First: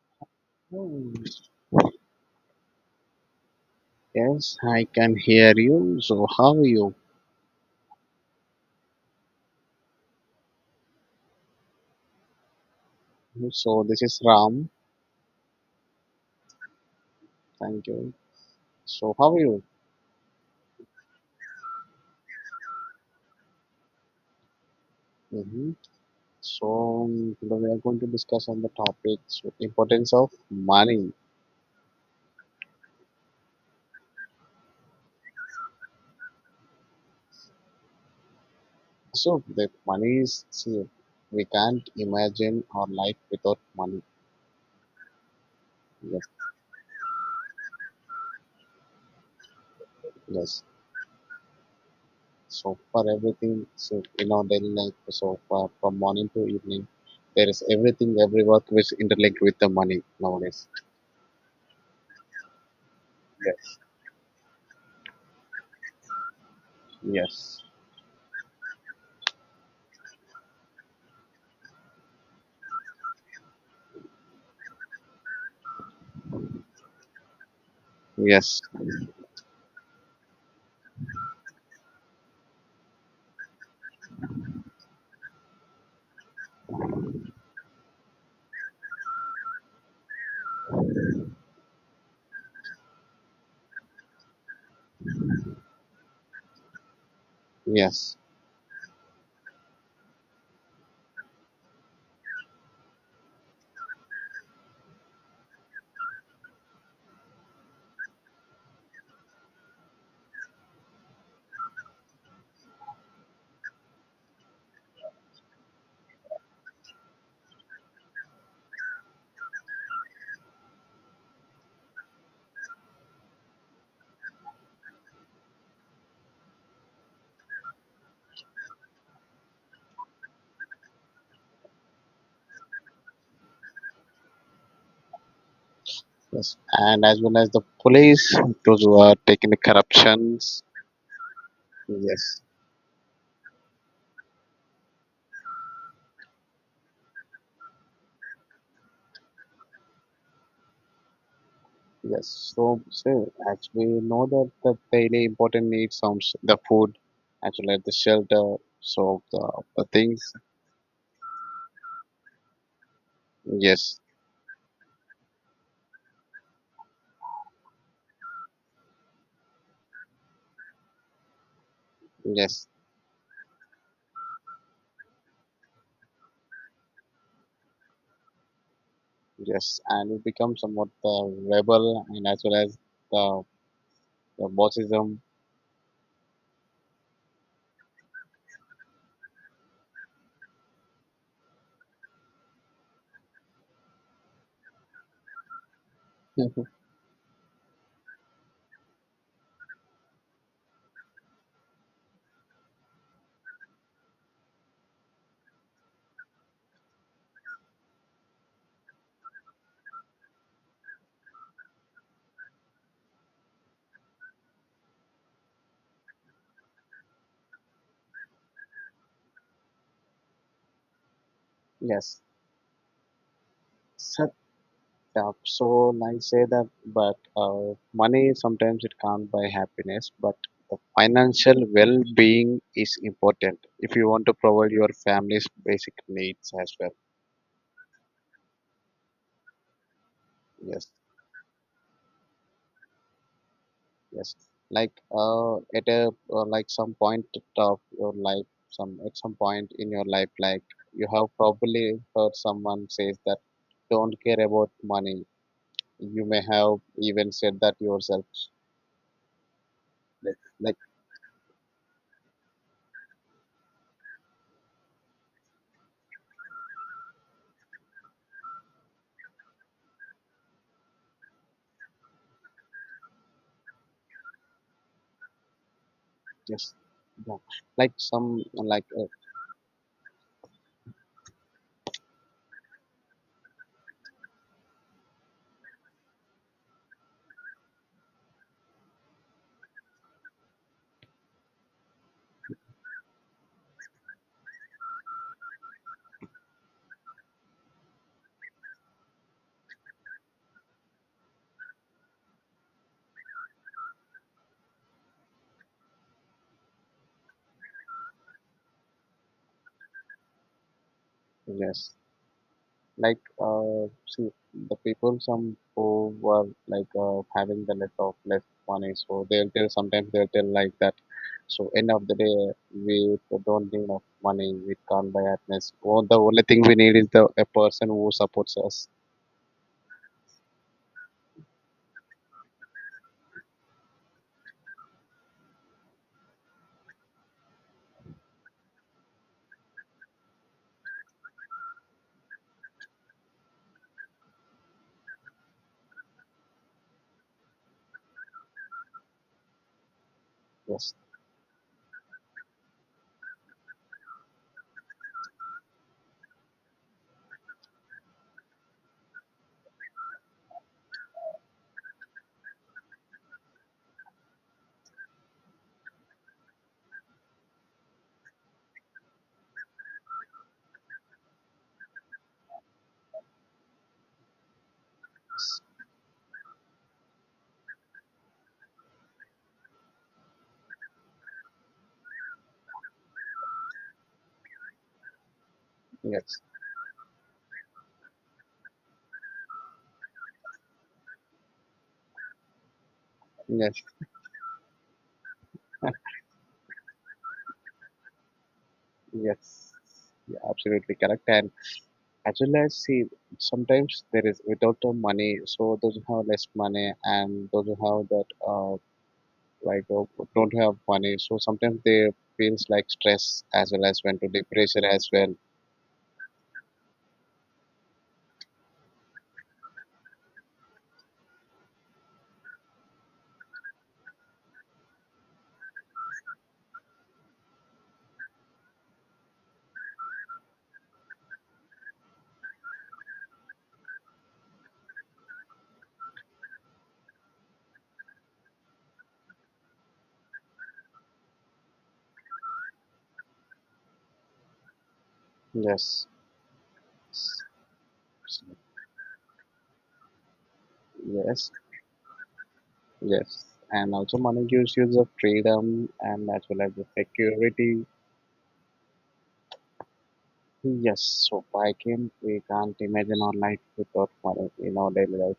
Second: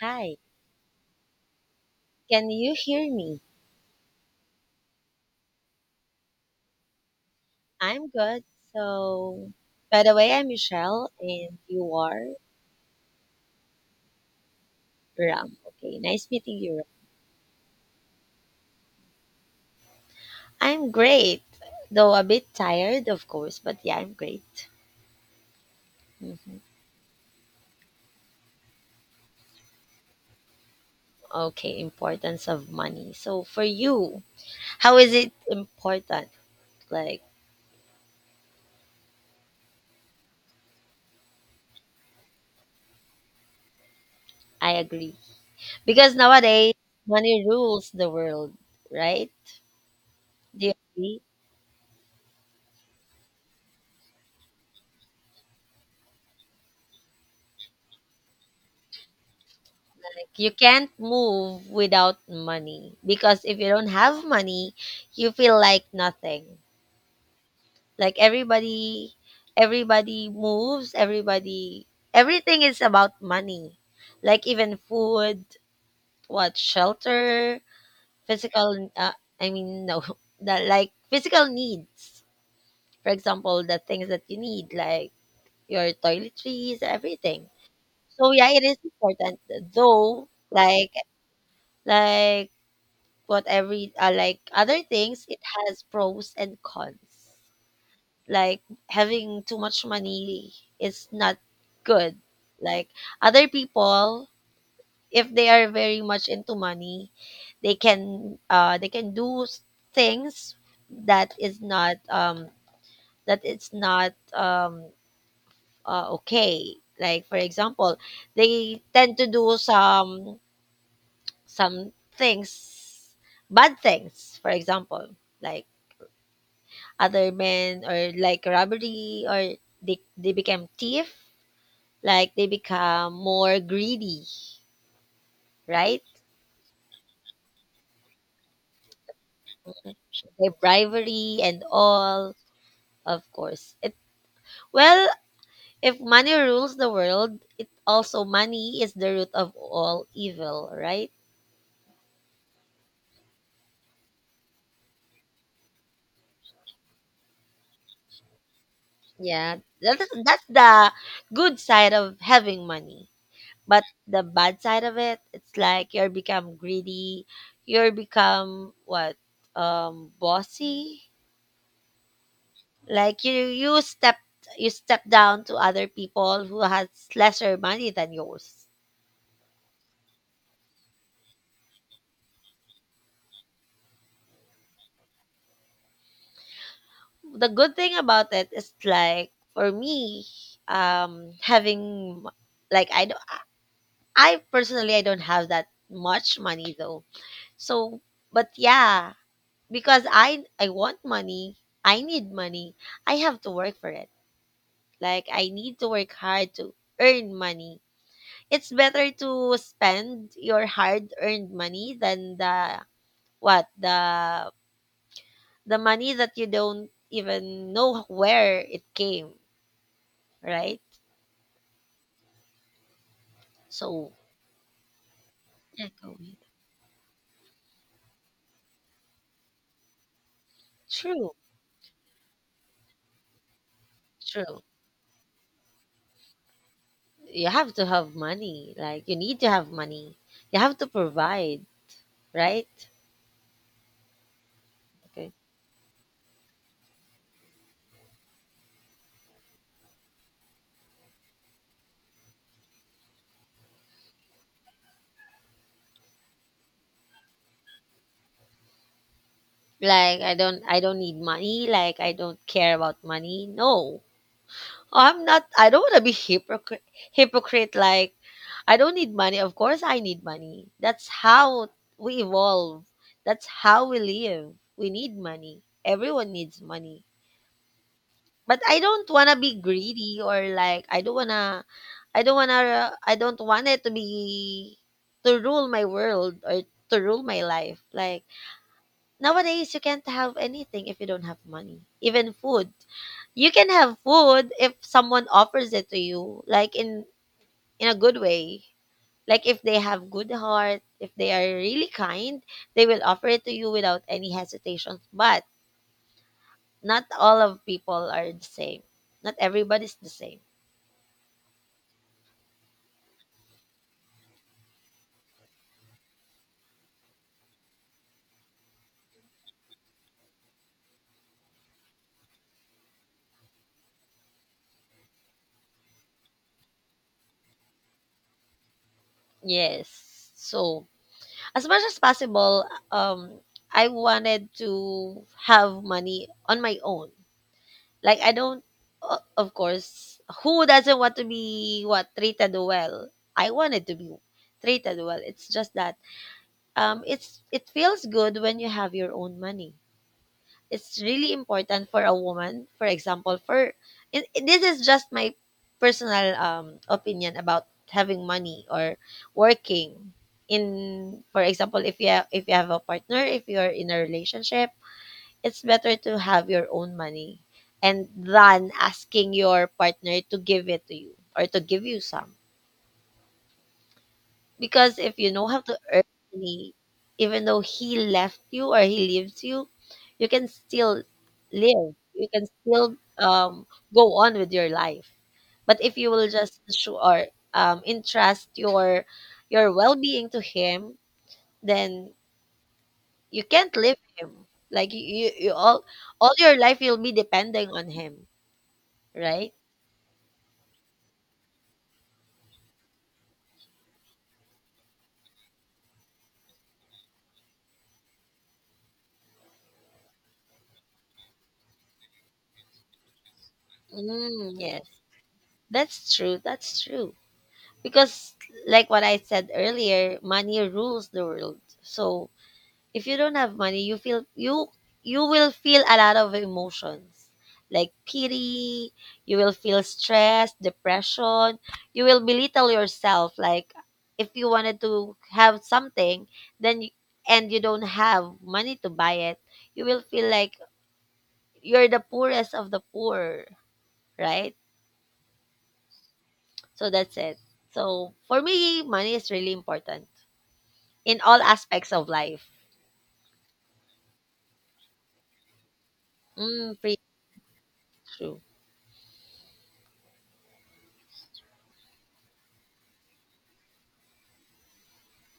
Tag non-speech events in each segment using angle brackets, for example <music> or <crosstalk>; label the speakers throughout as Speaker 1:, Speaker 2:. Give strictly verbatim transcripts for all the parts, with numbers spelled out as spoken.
Speaker 1: Hi,
Speaker 2: Hmm,
Speaker 1: can you hear me?
Speaker 2: yes, I can hear you. So, how are you?
Speaker 1: I'm good. So, by the way, I'm Michelle and you are
Speaker 2: So, this is Ram.
Speaker 1: Ram. Okay, nice meeting you. Ram.
Speaker 2: Thank you. So, how are you?
Speaker 1: I'm great, though a bit tired, of course, but yeah, I'm great.
Speaker 2: Hmm.
Speaker 1: Mhm.
Speaker 2: So, um, today we are going to discuss on the topic so importance of money.
Speaker 1: Okay, importance of money. So, for you, how is it important? Like,
Speaker 2: So, the money is, see, we can't imagine our life without money.
Speaker 1: I agree. Because
Speaker 2: Yes,
Speaker 1: nowadays, money rules the world, right?
Speaker 2: yes.
Speaker 1: Do you agree?
Speaker 2: So, for everything, so in our daily life, so for, from morning to evening, there is everything, every work which interlinked with the money
Speaker 1: Like, you
Speaker 2: nowadays.
Speaker 1: can't move without money because if you
Speaker 2: Yes,
Speaker 1: don't have money, you feel like nothing.
Speaker 2: yes,
Speaker 1: Like everybody, everybody moves. Everybody, everything is about money. Like even food, what shelter,
Speaker 2: yes.
Speaker 1: physical. Uh, I mean, no, <laughs> that like physical needs. For example, the things that you need, like your toiletries, everything. So yeah, it is important. Though, like like but every uh, like other things, it has pros and cons.
Speaker 2: Yes,
Speaker 1: Like having too much money is not good. Like other people, if they are very much into money, they can uh they can do s- things that is not um that it's not um uh, okay. Like for example, they tend to do some some things, bad things. For example, like other men or like robbery or they, they become thief, like they become more greedy, right?
Speaker 2: yes, and as well as the police, those who are taking the
Speaker 1: They
Speaker 2: corruptions.
Speaker 1: bribery and all.
Speaker 2: Yes,
Speaker 1: Of course, it, well, if money rules the world, it also, money is the root of all evil, right?
Speaker 2: yes. So, so as we know that the daily important needs, um, s- the food, as well as the shelter, so the
Speaker 1: Yeah,
Speaker 2: the
Speaker 1: that's,
Speaker 2: things.
Speaker 1: that's the good side of having money, but
Speaker 2: Yes,
Speaker 1: the bad side of it, it's like you're become greedy, you're become what, um bossy,
Speaker 2: yes,
Speaker 1: like you you step, you step down to other people who has lesser money than yours.
Speaker 2: yes, and it becomes somewhat the rebel, and as well as the the bossism.
Speaker 1: The good thing about it is like for me, um having, like I don't, I personally, I don't have that much money though. So but yeah, because i i want money, I need money, I have to work for it. Like I need to work hard to earn money. It's better to spend your hard earned money than the, what? The the money that you don't even know where it came, right?
Speaker 2: <laughs> Yes.
Speaker 1: So.
Speaker 2: So up so nice
Speaker 1: Mm.
Speaker 2: say that, but uh, money sometimes it can't buy happiness, but the
Speaker 1: True,
Speaker 2: financial well-being is important if you want to
Speaker 1: true.
Speaker 2: provide your family's basic needs as well.
Speaker 1: You have to have money. Like you need to have money. You have
Speaker 2: Yes,
Speaker 1: to provide, right?
Speaker 2: yes, like
Speaker 1: Okay.
Speaker 2: uh, at a uh, like some point of your life, some at some point in your life, like you have probably heard someone says that don't care about money, you may have even said that yourself.
Speaker 1: Like I
Speaker 2: Like.
Speaker 1: don't I don't need money, like I don't care about money. No. Oh, I'm not, I don't wanna be hypocrite hypocrite, like I don't need money. Of course, I need money. That's how we evolve. That's how we live. We need money. Everyone needs
Speaker 2: Yes.
Speaker 1: money.
Speaker 2: Yeah. Like some,
Speaker 1: But I
Speaker 2: like uh,
Speaker 1: don't wanna be greedy or like I don't wanna, I don't wanna, I don't want it to be to rule my world or to rule my life. Like nowadays, you can't have anything if you don't have money. Even food, you can have food if someone offers it to you, like in in a good way. Like if they have good heart, if they are really kind, they will offer it to you without any hesitation. But not all of people are the same. Not everybody's the same.
Speaker 2: yes. Like uh see, the people some who were like uh, having the less of less money, so they'll tell, sometimes they'll tell like that, so end of the day, we don't need enough money, we can't buy happiness. Oh, the only thing we need is the a person who supports us.
Speaker 1: Yes. So as much as possible, um, I wanted to have money on my own. Like I don't, o- of course, who doesn't want to be what treated well? I wanted to be treated well. It's just that um, it's it feels good when you have your own money.
Speaker 2: Yes,
Speaker 1: It's really important for a woman, for example, for, and this is just my personal um opinion about having money or working in. For example, if you have, if you have a partner, if you're in a relationship, it's better to have your own money and than asking your partner to give it to you or to give you some. Because if you know how to earn money, even though he left you or he leaves you, you can still live. You can still um, go on with your life. But if you will
Speaker 2: yes,
Speaker 1: just show or um, entrust your your well being to him, then you can't
Speaker 2: yes,
Speaker 1: leave him. Like you, you, you all all your life you'll be depending on him,
Speaker 2: yes,
Speaker 1: right?
Speaker 2: yeah, absolutely correct. And as well as, see, sometimes there is without the money, so those who have less money and those who have that uh, like uh, don't have money, so sometimes they feels like stress as well as went to
Speaker 1: Mm, yes,
Speaker 2: depression as well.
Speaker 1: that's true. That's true. Because like what I said earlier, money rules the world. So if you don't have money, you feel you, you will feel a lot of emotions, like pity, you will feel stress, depression, you will belittle yourself. Like if you wanted to have something, then you, and you don't have money to buy it, you will feel like you're the poorest of the poor, right?
Speaker 2: Yes,
Speaker 1: So that's it. So for me, money is really important in all
Speaker 2: yes,
Speaker 1: aspects of life.
Speaker 2: yes, and also money gives you the freedom and as well as
Speaker 1: Mm,
Speaker 2: the
Speaker 1: pretty
Speaker 2: security.
Speaker 1: true.
Speaker 2: Yes, so I can, we can't imagine our life without money in our daily life.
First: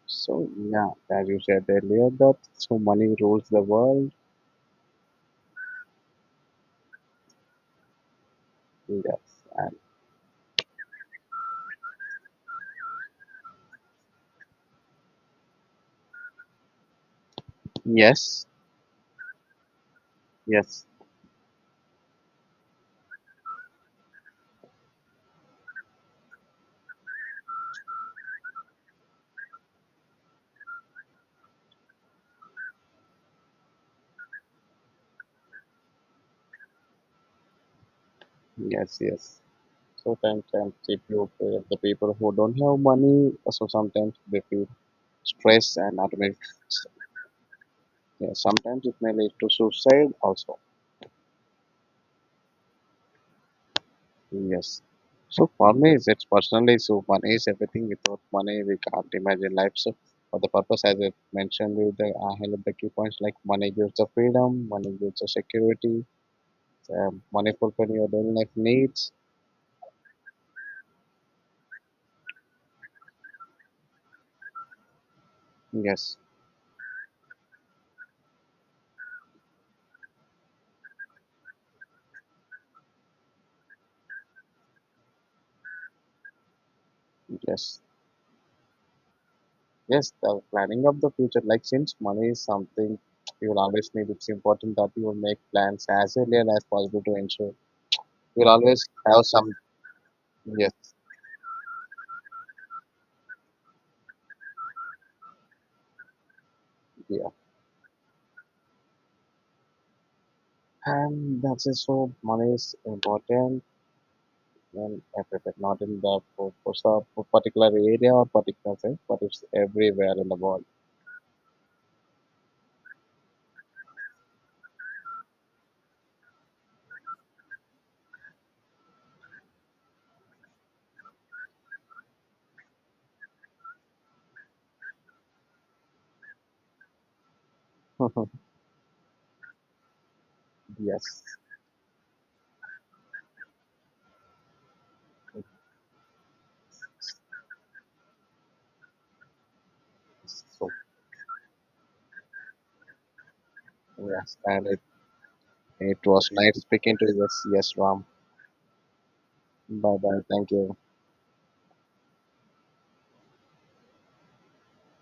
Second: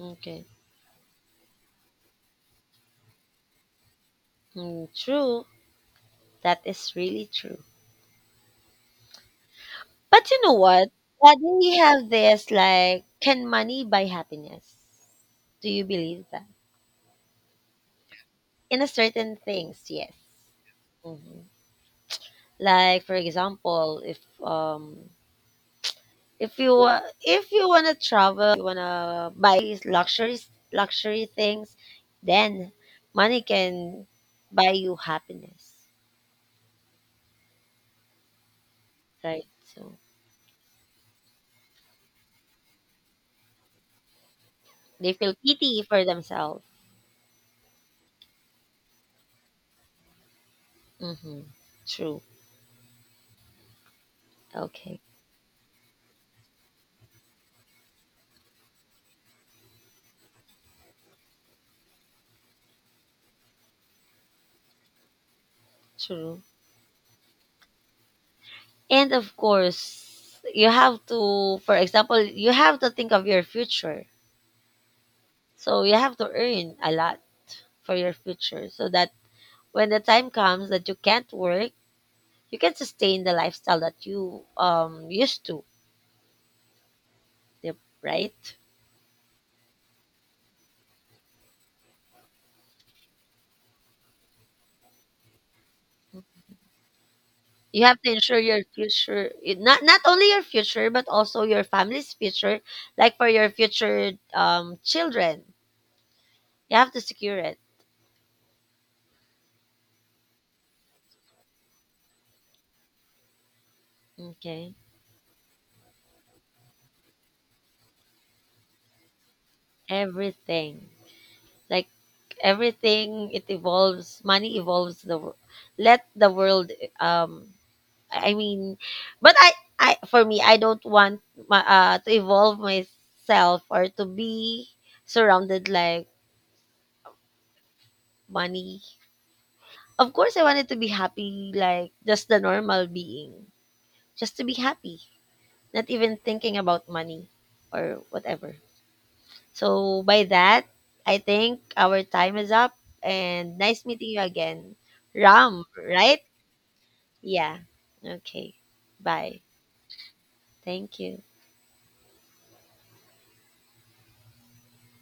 Speaker 1: Okay.
Speaker 2: So yeah, as you said earlier, that so money rules the world.
Speaker 1: Mm, true. That is really true.
Speaker 2: Yes, and
Speaker 1: But you know what? That we have this like, can money buy happiness? Do you believe that?
Speaker 2: yes,
Speaker 1: In a certain things, yes.
Speaker 2: yes,
Speaker 1: Hmm. Like for example, if um if you wa- if you wanna travel, you wanna buy these luxuries luxury things, then money can buy you happiness,
Speaker 2: yes, yes.
Speaker 1: right? So.
Speaker 2: So sometimes they feel for the people who don't have money, so sometimes they feel
Speaker 1: They feel
Speaker 2: stress
Speaker 1: pity
Speaker 2: and
Speaker 1: for
Speaker 2: ultimately,
Speaker 1: themselves.
Speaker 2: yeah, sometimes it may lead to suicide also.
Speaker 1: Mm-hmm. True.
Speaker 2: Yes.
Speaker 1: Okay.
Speaker 2: So for me, it's personally so money is everything. Without money, we can't imagine life. So for the purpose, as I mentioned, with the I highlight the key points like money gives the freedom, money gives the security,
Speaker 1: True.
Speaker 2: um, money fulfilling your daily life needs.
Speaker 1: And of course, you have to, for example, you have to think of your future. So you
Speaker 2: Yes,
Speaker 1: have to earn a lot for your future so that when the time comes that you can't work, you can sustain the lifestyle that you um used to. Yep,
Speaker 2: yes.
Speaker 1: right?
Speaker 2: Yes, the planning of the future, like since money is something you will always need, it's important that you will make plans as early as possible to ensure
Speaker 1: You have to ensure
Speaker 2: you will
Speaker 1: your
Speaker 2: always have
Speaker 1: future,
Speaker 2: some.
Speaker 1: not not only your future,
Speaker 2: Yes,
Speaker 1: but also your family's future, like for your future um, children. You have to
Speaker 2: yeah,
Speaker 1: secure it.
Speaker 2: and that's it. So money is important
Speaker 1: Okay.
Speaker 2: in everything, not in the for, for some particular area or particular thing, but it's everywhere in the world.
Speaker 1: Everything. Like everything it evolves, money evolves the wor- let the world um I I mean, but I I for me, I don't want my, uh to evolve myself or to be surrounded like
Speaker 2: <laughs>
Speaker 1: money. Of course I wanted to be
Speaker 2: Yes.
Speaker 1: happy like just the normal being. Just to be happy, not even thinking about money or whatever. So by that,
Speaker 2: So
Speaker 1: I think our time is up and nice meeting you
Speaker 2: yes, and
Speaker 1: again.
Speaker 2: it,
Speaker 1: Ram,
Speaker 2: it
Speaker 1: right?
Speaker 2: was nice speaking to you. Yes,
Speaker 1: Yeah.
Speaker 2: yes, Ram.
Speaker 1: Okay. Bye.
Speaker 2: Bye bye. Thank you.
Speaker 1: Thank you.